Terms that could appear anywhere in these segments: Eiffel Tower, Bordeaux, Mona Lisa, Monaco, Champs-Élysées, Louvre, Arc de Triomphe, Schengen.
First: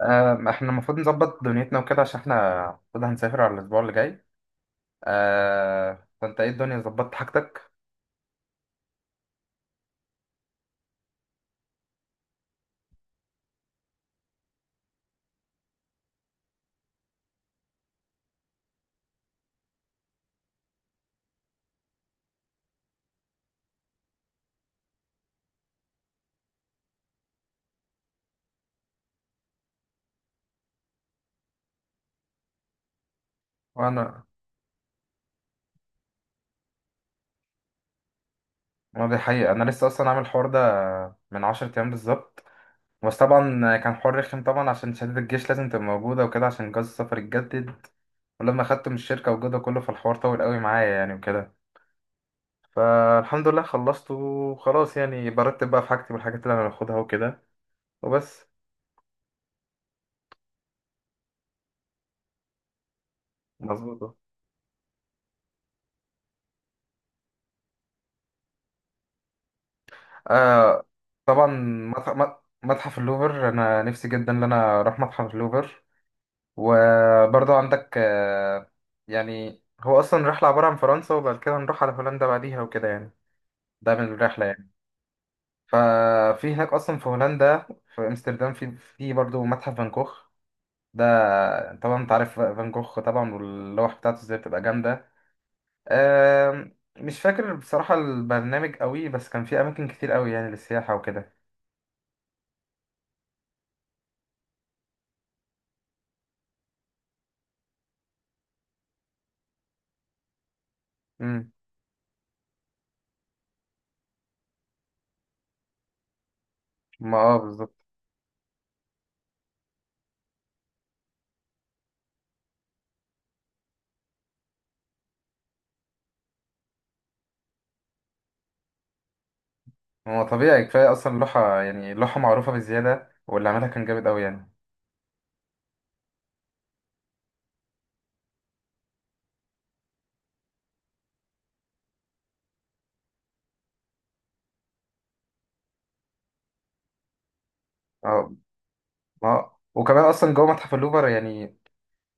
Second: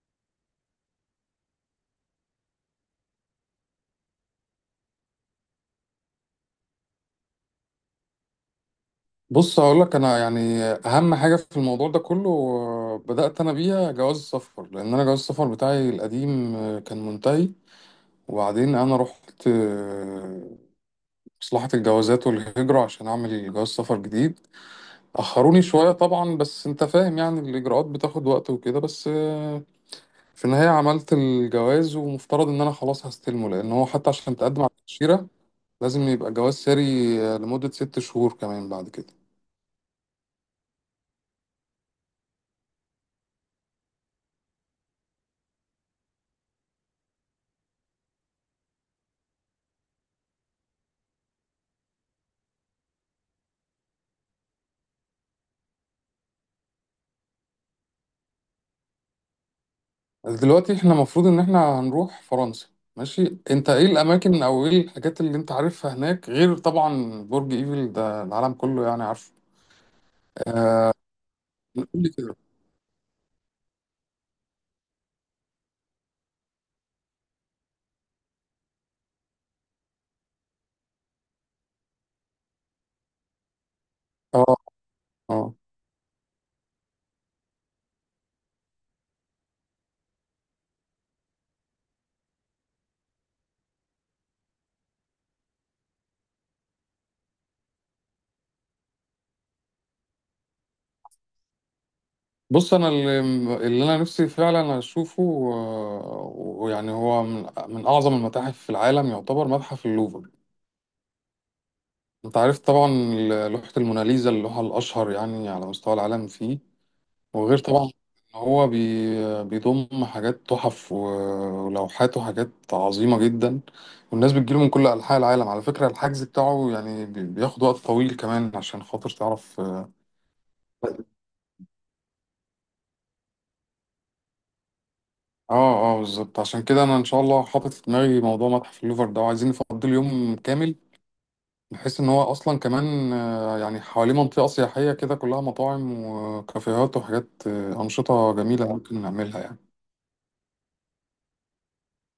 احنا المفروض نظبط دنيتنا وكده عشان احنا المفروض هنسافر على الاسبوع اللي جاي. فانت ايه الدنيا ظبطت حاجتك؟ بص هقول لك انا يعني اهم حاجه في الموضوع ده كله، بدات انا بيها جواز السفر لان انا جواز السفر بتاعي القديم كان منتهي. وبعدين انا رحت مصلحه الجوازات والهجره عشان اعمل جواز سفر جديد. اخروني شويه طبعا، بس انت فاهم يعني الاجراءات بتاخد وقت وكده، بس في النهايه عملت الجواز، ومفترض ان انا خلاص هستلمه، لان هو حتى وانا عشان تقدم على التاشيره لازم يبقى جواز ساري لمده 6 شهور كمان بعد ما كده. دي حقيقة انا لسه اصلا عامل الحوار ده من 10 ايام بالظبط. بس طبعا كان حوار رخم طبعا عشان شهادة الجيش لازم تبقى موجودة وكده عشان جواز السفر يتجدد، ولما خدته من الشركة وجوده كله فالحوار طول قوي معايا يعني وكده. فالحمد لله خلصته وخلاص، يعني برتب بقى في حاجتي والحاجات اللي انا هاخدها وكده، وبس. دلوقتي احنا المفروض ان احنا هنروح فرنسا. ماشي، انت ايه مظبوط. الاماكن او ايه الحاجات اللي انت عارفها هناك غير طبعا برج ايفل، ده العالم كله يعني عارفه؟ آه، آه، طبعا. قول لي كده. متحف اللوفر انا نفسي جدا ان انا اروح متحف اللوفر. وبرضه عندك آه، يعني هو اصلا رحله عباره عن فرنسا وبعد كده نروح على هولندا بعديها وكده يعني، ده من الرحله اه. يعني. اه. ففي هناك اصلا في هولندا، في امستردام، في برضه متحف فان كوخ ده. طبعا انت عارف فان كوخ طبعا واللوح بتاعته ازاي بتبقى جامده. آه، مش فاكر بصراحه البرنامج قوي، بس كان في اماكن كتير قوي يعني للسياحه وكده. بص انا اللي انا نفسي فعلا اشوفه. ويعني هو من اعظم المتاحف في العالم يعتبر متحف اللوفر. مم. انت عارف طبعا لوحة الموناليزا، اللوحة الاشهر يعني على مستوى العالم فيه. ما اه وغير بالظبط. طبعا ان هو بيضم حاجات تحف ولوحات وحاجات عظيمة جدا، والناس بتجيله من كل أنحاء العالم. على فكرة الحجز بتاعه يعني بياخد وقت طويل كمان، عشان خاطر تعرف. اه. هو طبيعي كفاية أصلا اللوحة، يعني اللوحة معروفة بزيادة واللي عملها كان جامد أوي يعني. اه، بالظبط. عشان كده انا ان شاء الله حاطط في دماغي موضوع متحف اللوفر ده، وعايزين نفضي يوم كامل، بحيث ان هو اصلا كمان يعني حواليه منطقة سياحية كده كلها مطاعم وكافيهات وحاجات، أنشطة اه، جميلة ممكن نعملها. اه. وكمان أصلا جوه متحف اللوفر يعني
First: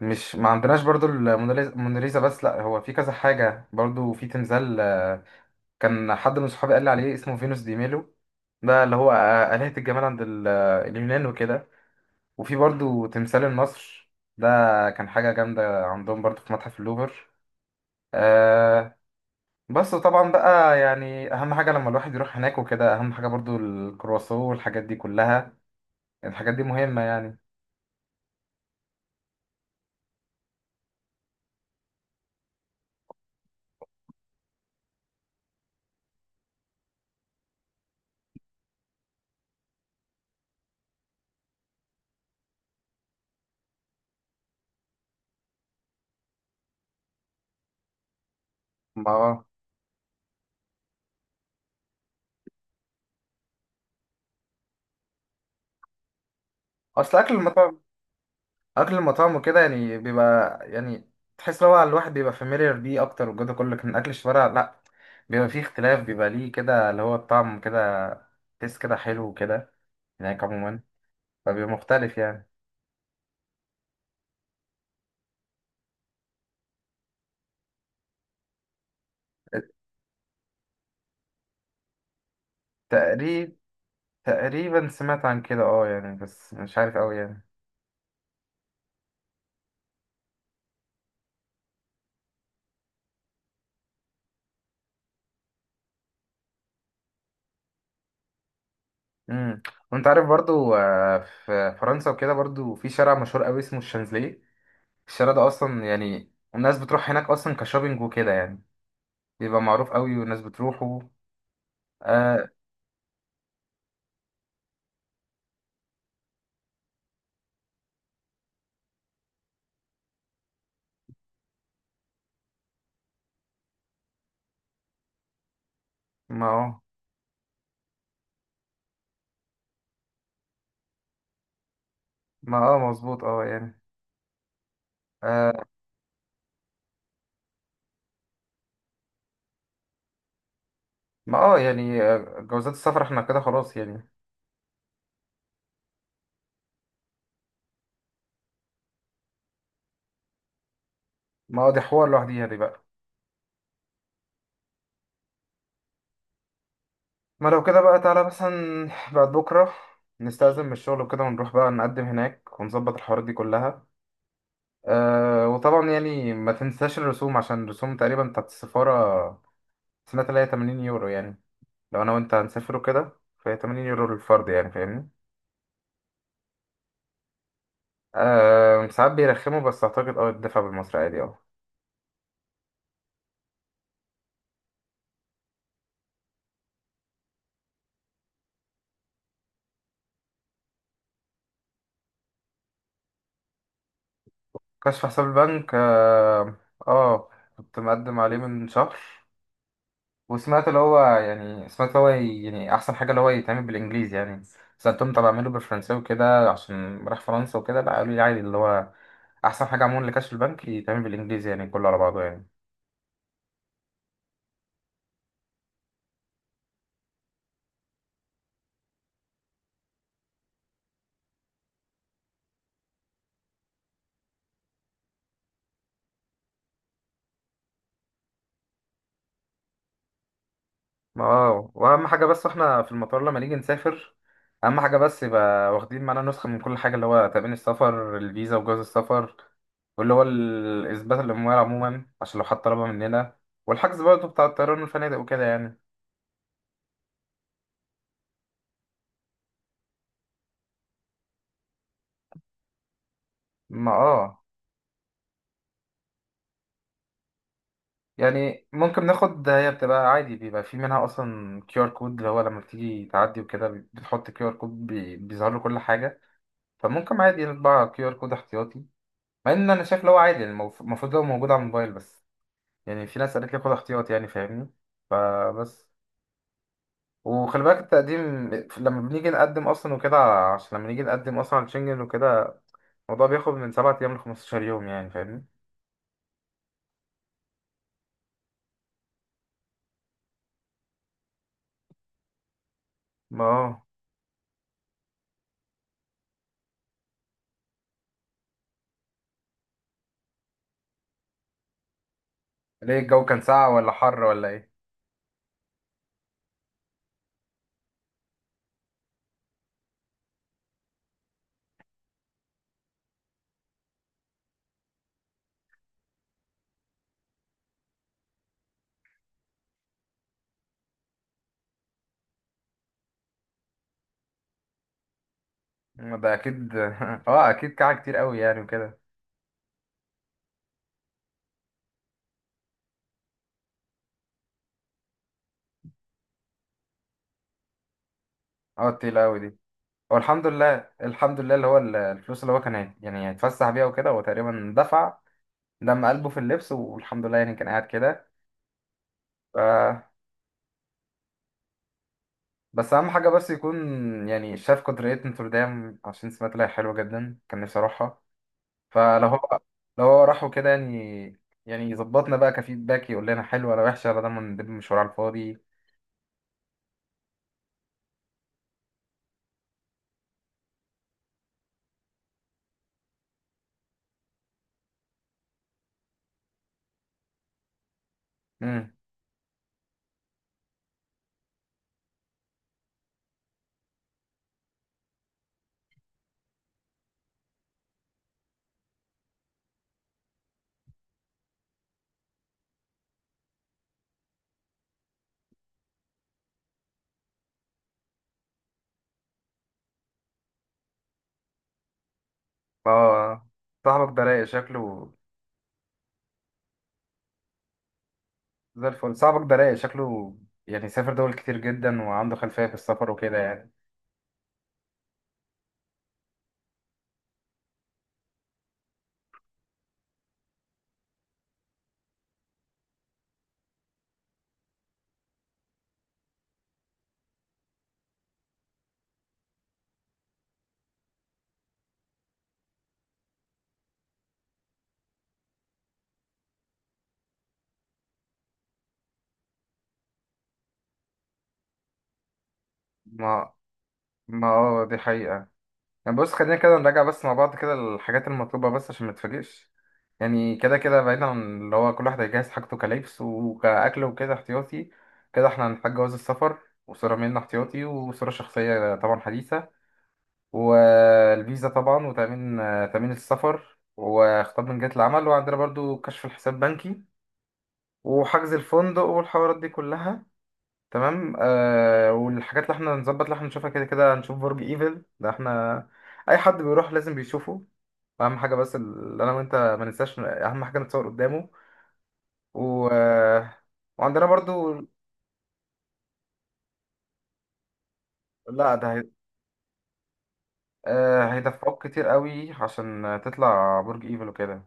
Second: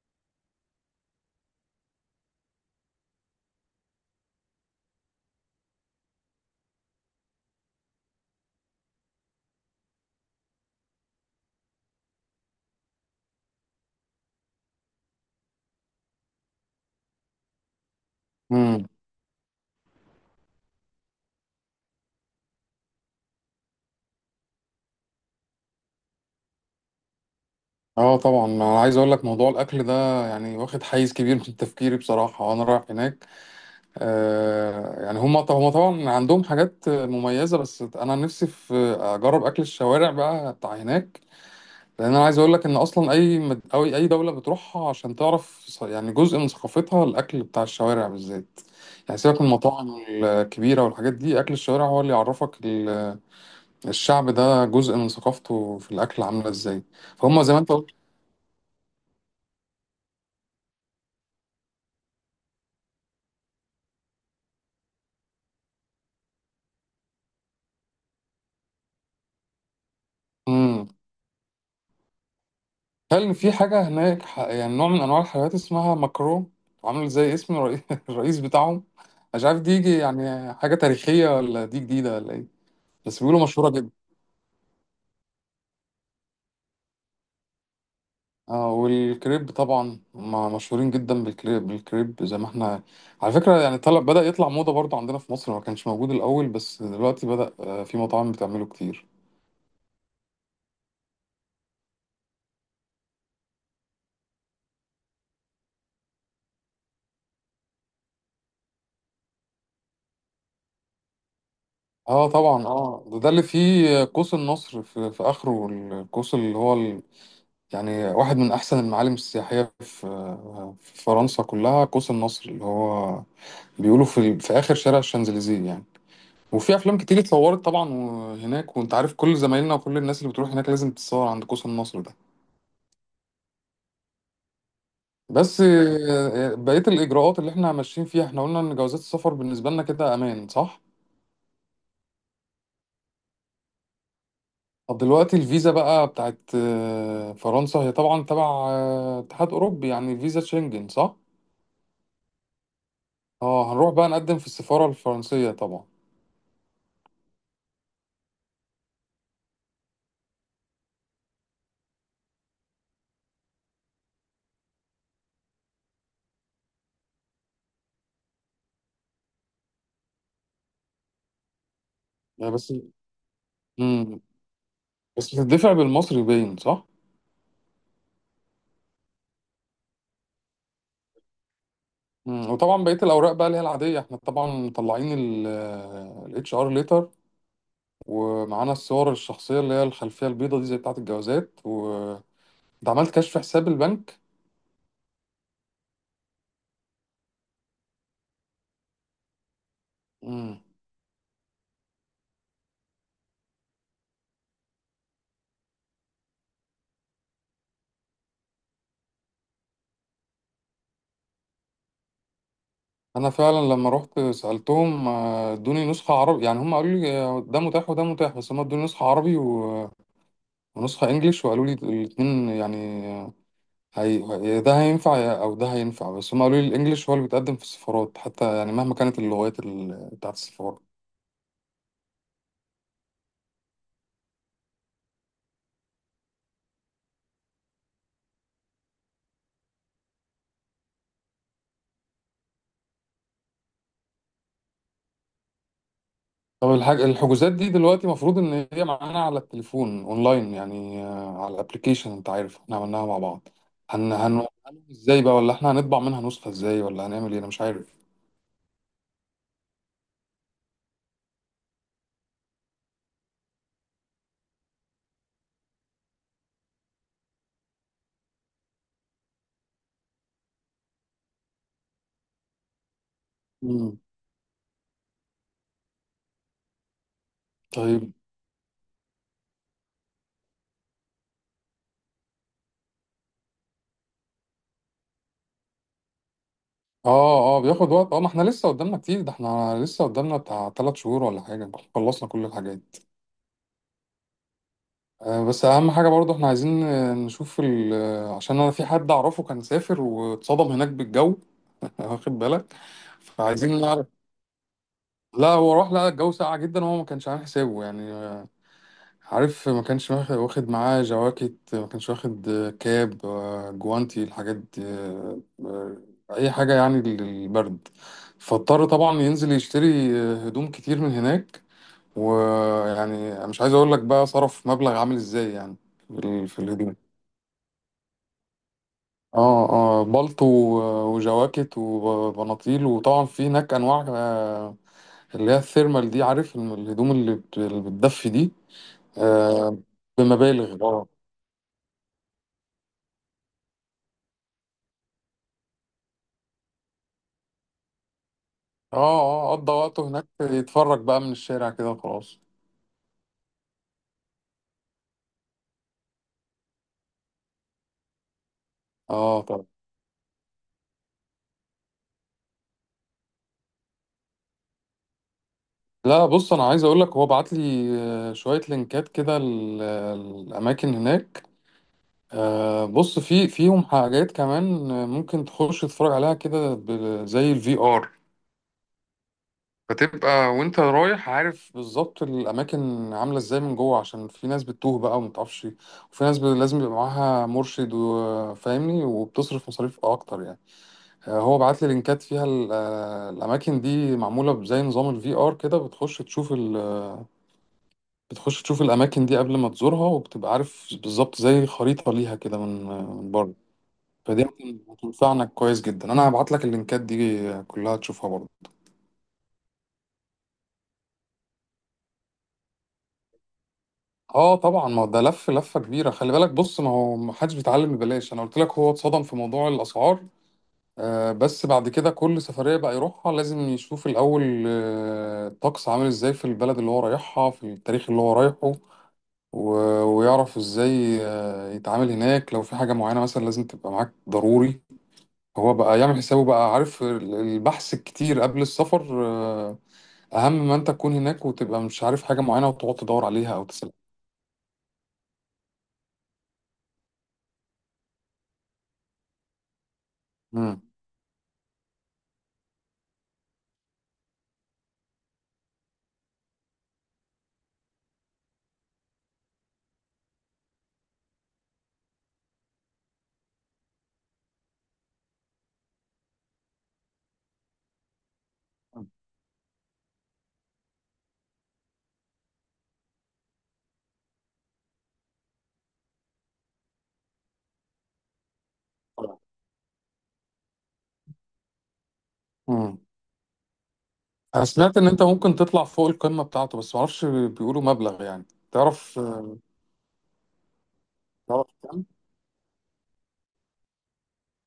مش ما عندناش برضو الموناليزا بس، لأ هو في كذا حاجة برضو. في تمثال آه، كان حد من صحابي قال لي عليه اسمه فينوس دي ميلو، ده اللي هو آلهة الجمال عند اليونان وكده. وفي برضو تمثال النصر ده، كان حاجة جامدة عندهم برضو في متحف اللوفر. يعني آه، بس طبعا بقى يعني اهم حاجه لما الواحد يروح هناك وكده، اهم حاجه برضو الكرواسون والحاجات دي كلها، الحاجات دي مهمه يعني. اه طبعا، انا عايز اقول لك موضوع الاكل ده يعني واخد حيز كبير من تفكيري بصراحه وانا رايح هناك. آه يعني هم طبعا عندهم حاجات مميزه، بس انا نفسي في اجرب اكل الشوارع بقى بتاع هناك. لان انا عايز اقول لك ان اصلا اي او اي دوله بتروحها عشان تعرف يعني جزء من ثقافتها الاكل بتاع الشوارع بالذات. يعني سيبك ما من المطاعم الكبيره والحاجات دي، اكل الشوارع هو اللي يعرفك الشعب ده جزء من ثقافته في الاكل عامله ازاي. اصل اكل فهم زي ما انت المطاعم، قلت. اكل المطاعم وكده يعني بيبقى يعني تحس ان هو الواحد بيبقى فاميليار بيه اكتر والجو ده كله، لكن اكل الشوارع لا، بيبقى فيه اختلاف، بيبقى ليه كده اللي هو الطعم كده، تحس كده حلو وكده هناك عموما، فبيبقى مختلف يعني. هل في حاجة هناك يعني نوع من أنواع الحلويات اسمها مكرون، عامل زي اسم الرئيس بتاعهم؟ مش عارف دي يجي يعني حاجة تاريخية ولا دي جديدة ولا إيه، بس بيقولوا تقريب مشهورة جدا. تقريبا سمعت عن كده، اه يعني بس مش عارف قوي يعني. آه والكريب طبعا هما مشهورين جدا بالكريب. بالكريب زي ما احنا، على فكرة يعني طلب بدأ يطلع موضة برضو عندنا في مصر، ما كانش موجود الأول بس دلوقتي بدأ في مطاعم بتعمله كتير. امم. وانت عارف برضو في فرنسا وكده برضو في شارع مشهور قوي اسمه الشانزليه. الشارع ده اصلا يعني الناس بتروح هناك اصلا كشوبينج وكده يعني، بيبقى معروف قوي والناس بتروحه. اه آه. طبعا. اه ده اللي فيه قوس النصر في اخره. القوس اللي هو يعني واحد من أحسن المعالم السياحية في فرنسا كلها، قوس النصر اللي هو بيقولوا في آخر شارع الشانزليزيه يعني. ما وفي اه. أفلام كتير اتصورت طبعا هناك، وأنت عارف كل زمايلنا وكل الناس اللي بتروح هناك لازم تتصور عند قوس النصر ده. ما اه مظبوط، اه يعني. بس آه. بقية الإجراءات اللي احنا ماشيين فيها، احنا قلنا إن جوازات السفر بالنسبة لنا كده أمان صح؟ ما اه يعني جوازات السفر احنا كده خلاص يعني. طب دلوقتي الفيزا بقى بتاعت فرنسا، هي طبعا تبع اتحاد أوروبي، يعني فيزا شنجن صح؟ ما اه دي حوار لوحديها دي بقى. اه هنروح بقى نقدم في السفارة الفرنسية طبعا. ما لو كده بقى تعالى مثلا بعد بكره نستأذن من الشغل وكده ونروح بقى نقدم هناك ونظبط الحوارات دي كلها. أه، وطبعا يعني ما تنساش الرسوم، عشان الرسوم تقريبا بتاعت السفارة سمعت اللي هي 80 يورو يعني، لو أنا وأنت يعني بس. هنسافروا كده، فهي 80 يورو امم. للفرد يعني فاهمني. بس بتدفع بالمصري باين صح؟ أه ساعات بيرخموا، بس أعتقد أه الدفع بالمصري عادي، أه. امم. وطبعا بقية الأوراق بقى اللي هي العادية، احنا طبعا مطلعين ال اتش ار ليتر، ومعانا الصور الشخصية اللي هي الخلفية البيضة دي زي بتاعة الجوازات، و ده عملت كشف حساب البنك. كشف حساب البنك، أه. آه، كنت مقدم عليه من شهر، امم. وسمعت اللي هو يعني سمعت اللي هو يعني احسن حاجه اللي هو يتعمل بالانجليزي يعني. سالتهم طب اعمله بالفرنساوي وكده عشان راح فرنسا وكده، لا قالوا لي عادي، اللي هو احسن حاجه عموما لكاش البنك يتعمل بالانجليزي يعني كله على بعضه يعني. أنا فعلا لما رحت سألتهم، ادوني نسخة عربي، يعني هم قالوا لي ده متاح وده متاح، بس هم ادوني نسخة عربي ونسخة انجليش، وقالوا لي الاتنين يعني هي ده هينفع او ده هينفع، بس هم قالوا لي الانجليش هو اللي بيتقدم في السفارات حتى، يعني مهما كانت اللغات بتاعت السفارة. ما اه، واهم حاجه بس احنا في المطار لما نيجي نسافر، اهم حاجه بس يبقى واخدين معانا نسخه من كل حاجه، اللي هو تأمين السفر، الفيزا، وجواز السفر، واللي هو اثبات الاموال عموما عشان لو حد طلبها مننا، والحجز برضه بتاع الطيران والفنادق وكده يعني. طب الحجوزات دي دلوقتي المفروض ان هي معانا على التليفون اونلاين، يعني على الابليكيشن. انت عارف احنا عملناها مع بعض. ما هن هن اه، هنعمل ازاي بقى، ولا احنا هنطبع منها نسخة ازاي، ولا هنعمل ايه، انا مش عارف. يعني ممكن ناخد، هي بتبقى عادي بيبقى في منها اصلا كيو ار كود، اللي هو لما بتيجي تعدي وكده بتحط كيو ار كود بيظهر له كل حاجه. فممكن عادي نطبع كيو ار كود احتياطي، مع ان انا شايف اللي هو عادي يعني المفروض هو موجود على الموبايل، بس يعني في ناس قالت لي خد مم. احتياطي يعني فاهمني. فبس، وخلي بالك طيب. التقديم لما بنيجي نقدم اصلا وكده، عشان لما نيجي نقدم اصلا على شنجن وكده الموضوع بياخد من 7 ايام ل 15 يوم يعني فاهمني. اه اه بياخد وقت، اه. ما احنا لسه قدامنا كتير، ده احنا لسه قدامنا بتاع 3 شهور ولا حاجة، خلصنا كل الحاجات. ما اه. بس اهم حاجه برضه احنا عايزين نشوف ال... آه، عشان انا في حد اعرفه كان سافر واتصدم هناك بالجو واخد بالك. ليه الجو كان ساقع فعايزين ولا نعرف. حر ولا ايه؟ لا هو راح لقى الجو ساقع جدا وهو ما كانش عامل حسابه. يعني عارف ما كانش واخد معاه جواكت، ما كانش واخد كاب، جوانتي، الحاجات دي، اي حاجه يعني للبرد. فاضطر طبعا ينزل يشتري هدوم كتير من هناك. ويعني مش عايز اقول لك بقى صرف مبلغ عامل ازاي يعني، ما في ده في اكيد الهدوم. اه اكيد كعه كتير قوي يعني وكده. اه اه بلطو وجواكت وبناطيل. وطبعا في هناك انواع اللي هي الثيرمال دي، عارف الهدوم اللي اللي بتدفي دي. اه تقيلة قوي دي. آه، هو الحمد بمبالغ، لله، اه. الحمد لله اللي هو الفلوس اللي هو كان يعني هيتفسح بيها وكده، هو تقريبا دفع دم قلبه في اللبس، والحمد لله يعني كان قاعد كده. اه اه ف... قضى وقته هناك يتفرج بقى من الشارع كده وخلاص. بس اهم حاجه بس يكون يعني شاف قدرية نوتردام، عشان سمعت لها حلوه جدا، كان نفسي اروحها. فلو اه هو، طبعا. لو هو راح وكده يعني، يعني يظبطنا بقى كفيدباك، يقول لنا حلوه ولا وحشه، ولا ده من ده مشوار على الفاضي. لا بص، انا عايز اقول لك هو بعت لي شوية لينكات كده الاماكن هناك. آه، بص في فيهم حاجات كمان ممكن تخش تتفرج عليها كده زي الفي ار، امم. فتبقى وانت رايح عارف بالظبط الاماكن عامله ازاي من جوه، عشان في ناس بتتوه بقى وما تعرفش. وفي ناس لازم يبقى معاها مرشد وفاهمني وبتصرف مصاريف اكتر يعني. آه، هو بعت لي لينكات فيها الاماكن دي معموله بزي نظام الفي ار كده، بتخش تشوف الاماكن دي قبل ما تزورها، وبتبقى عارف بالظبط زي خريطه ليها كده من من اه. بره. صاحبك ده رايق فدي شكله، هتنفعنا كويس جدا. انا هبعت لك اللينكات دي كلها تشوفها برضه. زي الفل. صاحبك ده رايق شكله، يعني سافر دول كتير جدا وعنده خلفية في السفر وكده يعني. اه طبعا، ما هو ده لف لفه كبيره، خلي بالك. بص ما هو ما حدش بيتعلم ببلاش، انا قلت لك هو اتصدم في موضوع الاسعار. آه بس بعد كده كل سفريه بقى يروحها لازم يشوف الاول آه الطقس عامل ازاي في البلد اللي هو رايحها في التاريخ اللي هو رايحه، ويعرف ازاي آه يتعامل هناك، لو في حاجه معينه مثلا لازم تبقى معاك ضروري. هو بقى يعمل حسابه بقى، عارف البحث الكتير قبل السفر آه. اهم ما انت تكون هناك وتبقى مش عارف حاجه معينه وتقعد تدور ما، عليها او تسال. ما اه دي حقيقة. يعني بص خلينا كده نراجع بس مع بعض كده الحاجات المطلوبة بس عشان ما تتفاجئش، يعني كده مم. كده بعيدا عن اللي هو كل واحد هيجهز حاجته كلبس وكأكل وكده احتياطي. كده احنا هنحتاج جواز السفر، وصورة ميلنا احتياطي، وصورة شخصية طبعا حديثة، والفيزا طبعا، وتأمين تأمين السفر، وخطاب من جهة العمل، وعندنا برضو كشف الحساب بنكي، وحجز الفندق والحوارات دي كلها، تمام. آه، والحاجات اللي احنا نظبط اللي احنا نشوفها، كده كده هنشوف برج ايفل ده، احنا اي حد بيروح لازم بيشوفه، اهم حاجه بس اللي انا وانت ما ننساش اهم حاجه نتصور قدامه. و... مم. آه، وعندنا انا برضو سمعت ان انت ممكن تطلع فوق القمة بتاعته، بس معرفش بيقولوا مبلغ يعني. لا ده هي... تعرف. آه تعرف هيدفعوك كام؟ كتير قوي عشان تطلع برج ايفل وكده.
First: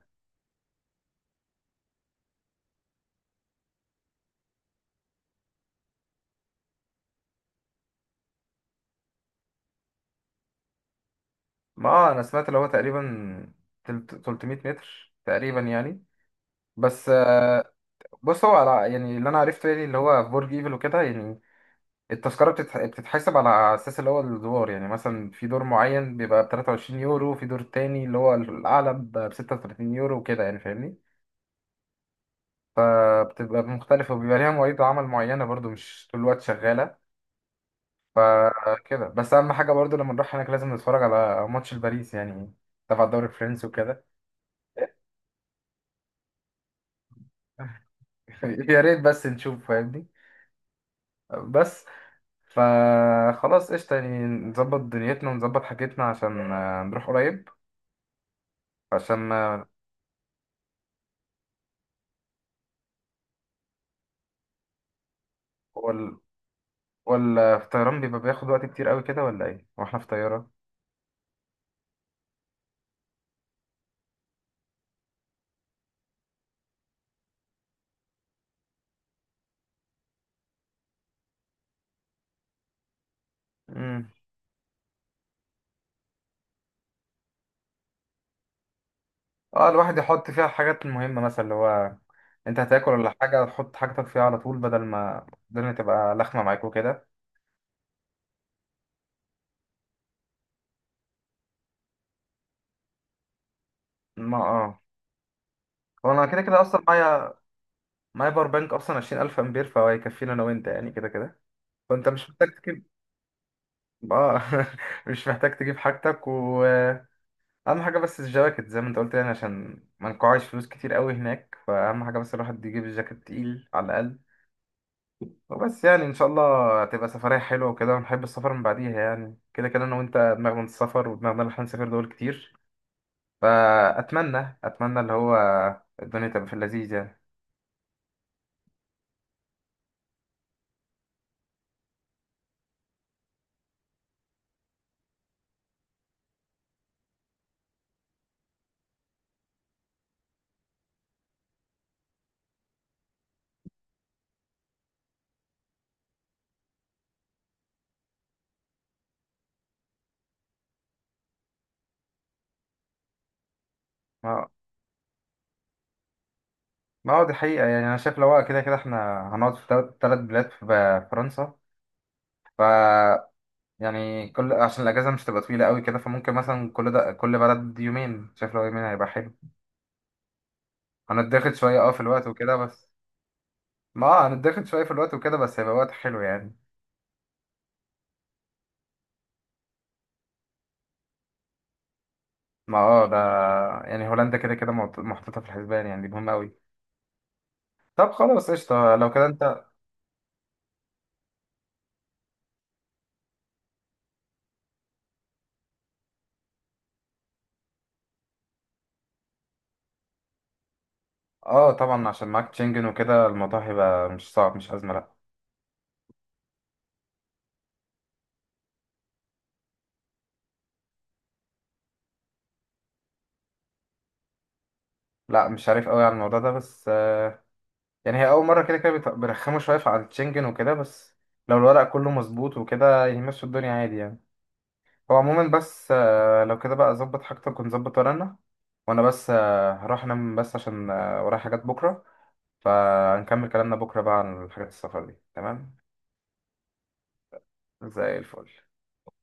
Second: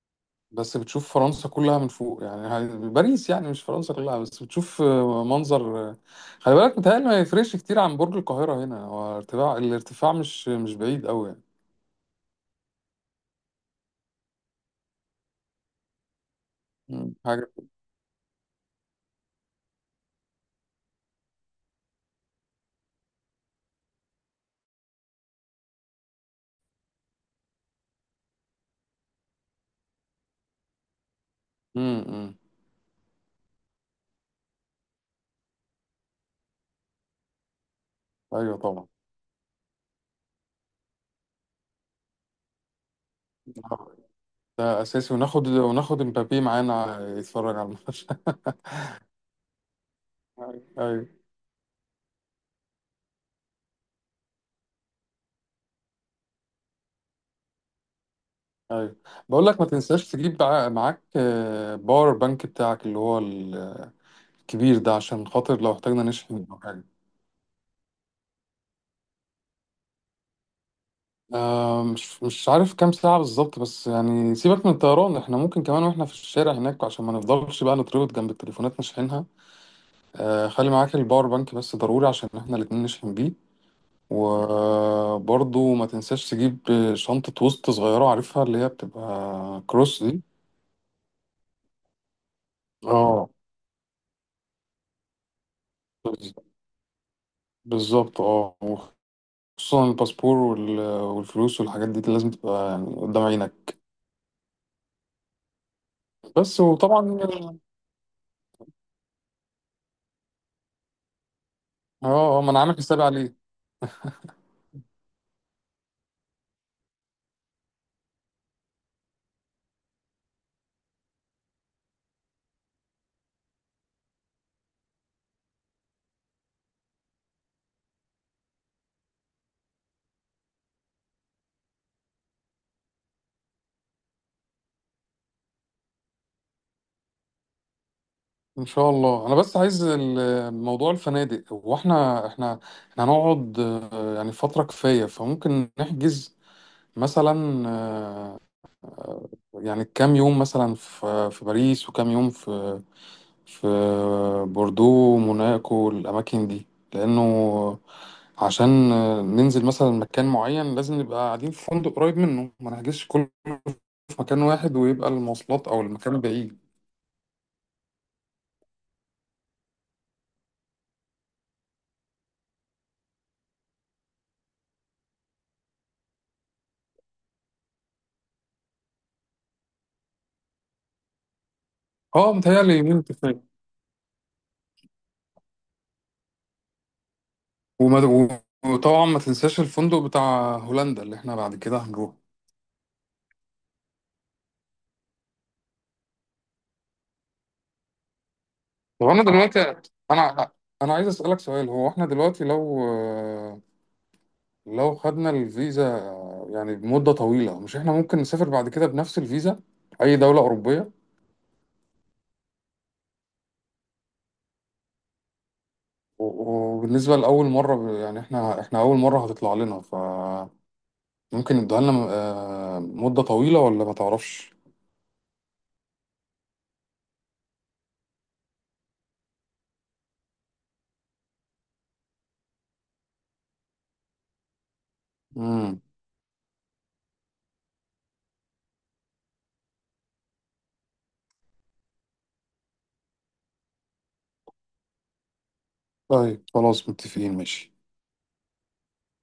بس بتشوف فرنسا كلها من فوق، يعني باريس يعني، مش فرنسا كلها، بس بتشوف منظر. خلي بالك متهيألي ما يفرقش كتير عن برج القاهرة هنا، هو ارتفاع الارتفاع مش بعيد قوي يعني. ما آه، انا سمعت اللي هو تقريبا 300 متر تقريبا يعني. بس مم. حاجة. آه، بص هو على يعني اللي انا عرفته يعني اللي هو في برج ايفل وكده يعني التذكرة بتتحسب على أساس اللي هو الدولار، يعني مثلا في دور معين بيبقى بتلاتة وعشرين يورو، في دور تاني اللي هو الأعلى بستة وتلاتين يورو وكده يعني فاهمني. امم. فبتبقى مختلفة، وبيبقى ليها مواعيد عمل معينة برضو، مش طول الوقت شغالة. ايوه طبعا. فكده بس، أهم حاجة برضو لما نروح هناك لازم نتفرج على ماتش الباريس يعني، تبع الدوري الفرنسي وكده. ده اساسي، وناخد مبابي معانا يتفرج على الماتش. يا ريت بس نشوف فاهمني. ايوه. بس، فخلاص قشطة، يعني نظبط دنيتنا ونظبط حاجتنا عشان نروح قريب. ايوه عشان بقول لك ما. ما تنساش تجيب معاك باور بانك بتاعك اللي هو الكبير ده عشان خاطر لو احتاجنا نشحن او حاجه. ولا في طيران بيبقى بياخد وقت كتير قوي كده ولا ايه واحنا في طيارة؟ آه، مش عارف كام ساعه بالظبط، بس يعني سيبك من الطيران، احنا ممكن كمان واحنا في الشارع هناك عشان ما نفضلش بقى نتربط جنب التليفونات نشحنها. آه، خلي معاك الباور بانك بس ضروري عشان احنا الاتنين نشحن بيه. امم. وبرضه ما تنساش تجيب شنطة وسط صغيرة عارفها، اللي هي بتبقى اه الواحد كروس دي. يحط فيها الحاجات المهمة، مثلا اللي هو انت هتاكل ولا اه. حاجة تحط حاجتك فيها على طول، بدل ما الدنيا تبقى بز- لخمة معاك وكده. بالظبط اه. خصوصا الباسبور والفلوس والحاجات دي لازم تبقى يعني قدام عينك. ما اه. هو انا كده كده بس. اصلا وطبعا معايا، معايا باور بانك اصلا 20,000 امبير، فهو هيكفينا انا وانت يعني كده كده، اه، فانت مش ما انا محتاج عامل تجيب. حسابي عليه. اه. مش محتاج تجيب حاجتك، واهم حاجة بس الجواكت زي ما انت قلت يعني عشان ما نقعش فلوس كتير قوي هناك، فاهم؟ حاجة بس الواحد يجيب الجاكيت تقيل على الاقل، وبس. يعني ان شاء الله هتبقى سفرية حلوة وكده، ونحب السفر من بعديها، يعني كده كده انا وانت دماغنا السفر ودماغنا اللي احنا نسافر دول كتير. فاتمنى، اتمنى اللي هو الدنيا تبقى في اللذيذ يعني. ان شاء الله. انا بس عايز موضوع الفنادق. هو احنا احنا هنقعد يعني فترة كفاية، فممكن نحجز مثلا يعني كام يوم مثلا في باريس، وكام يوم في بوردو موناكو الأماكن دي. لأنه عشان ننزل مثلا مكان معين لازم نبقى قاعدين في فندق قريب منه، ما نحجزش كله في مكان ما، واحد ويبقى المواصلات أو المكان بعيد. ما هو دي حقيقة. يعني انا شايف لو هو كده كده احنا هنقعد في تلات تلات بلاد في فرنسا، ف يعني كل، عشان الاجازة مش تبقى طويلة قوي كده، فممكن مثلا كل ده كل بلد يومين، شايف لو يومين هيبقى حلو. هنتضغط شوية اه في الوقت اه وكده متهيألي بس. يومين كفاية. ما آه، هنتضغط شوية في الوقت وكده بس هيبقى وقت حلو يعني. وما- وطبعا ما تنساش الفندق بتاع هولندا اللي احنا بعد كده هنروح. ما اه ده، يعني هولندا كده كده محطوطة في الحسبان يعني، دي مهمة أوي. طب خلاص قشطة طب لو انا كده أنت. دلوقتي، انا انا عايز اسالك سؤال. هو احنا دلوقتي لو خدنا الفيزا يعني بمدة طويلة، مش احنا ممكن نسافر بعد كده بنفس الفيزا أي دولة أوروبية؟ اه طبعا عشان معاك تشنجن وكده الموضوع هيبقى مش صعب، مش أزمة، لأ. وبالنسبة لأول مرة، يعني احنا أول مرة هتطلع لنا، فممكن يدوها لنا مدة طويلة ولا ما تعرفش؟ لأ مش عارف أوي على الموضوع ده، بس يعني هي أول مرة، كده كده بيرخموا شوية على التشنجن وكده، بس لو الورق كله مظبوط وكده يمشوا الدنيا عادي يعني. هو عموما مم. بس لو كده بقى أظبط حاجتك ونظبط ورقنا. وأنا بس هروح أنام بس عشان ورايا حاجات بكرة، فهنكمل كلامنا بكرة بقى عن حاجات السفر دي، تمام. طيب خلاص متفقين، ماشي. زي الفل.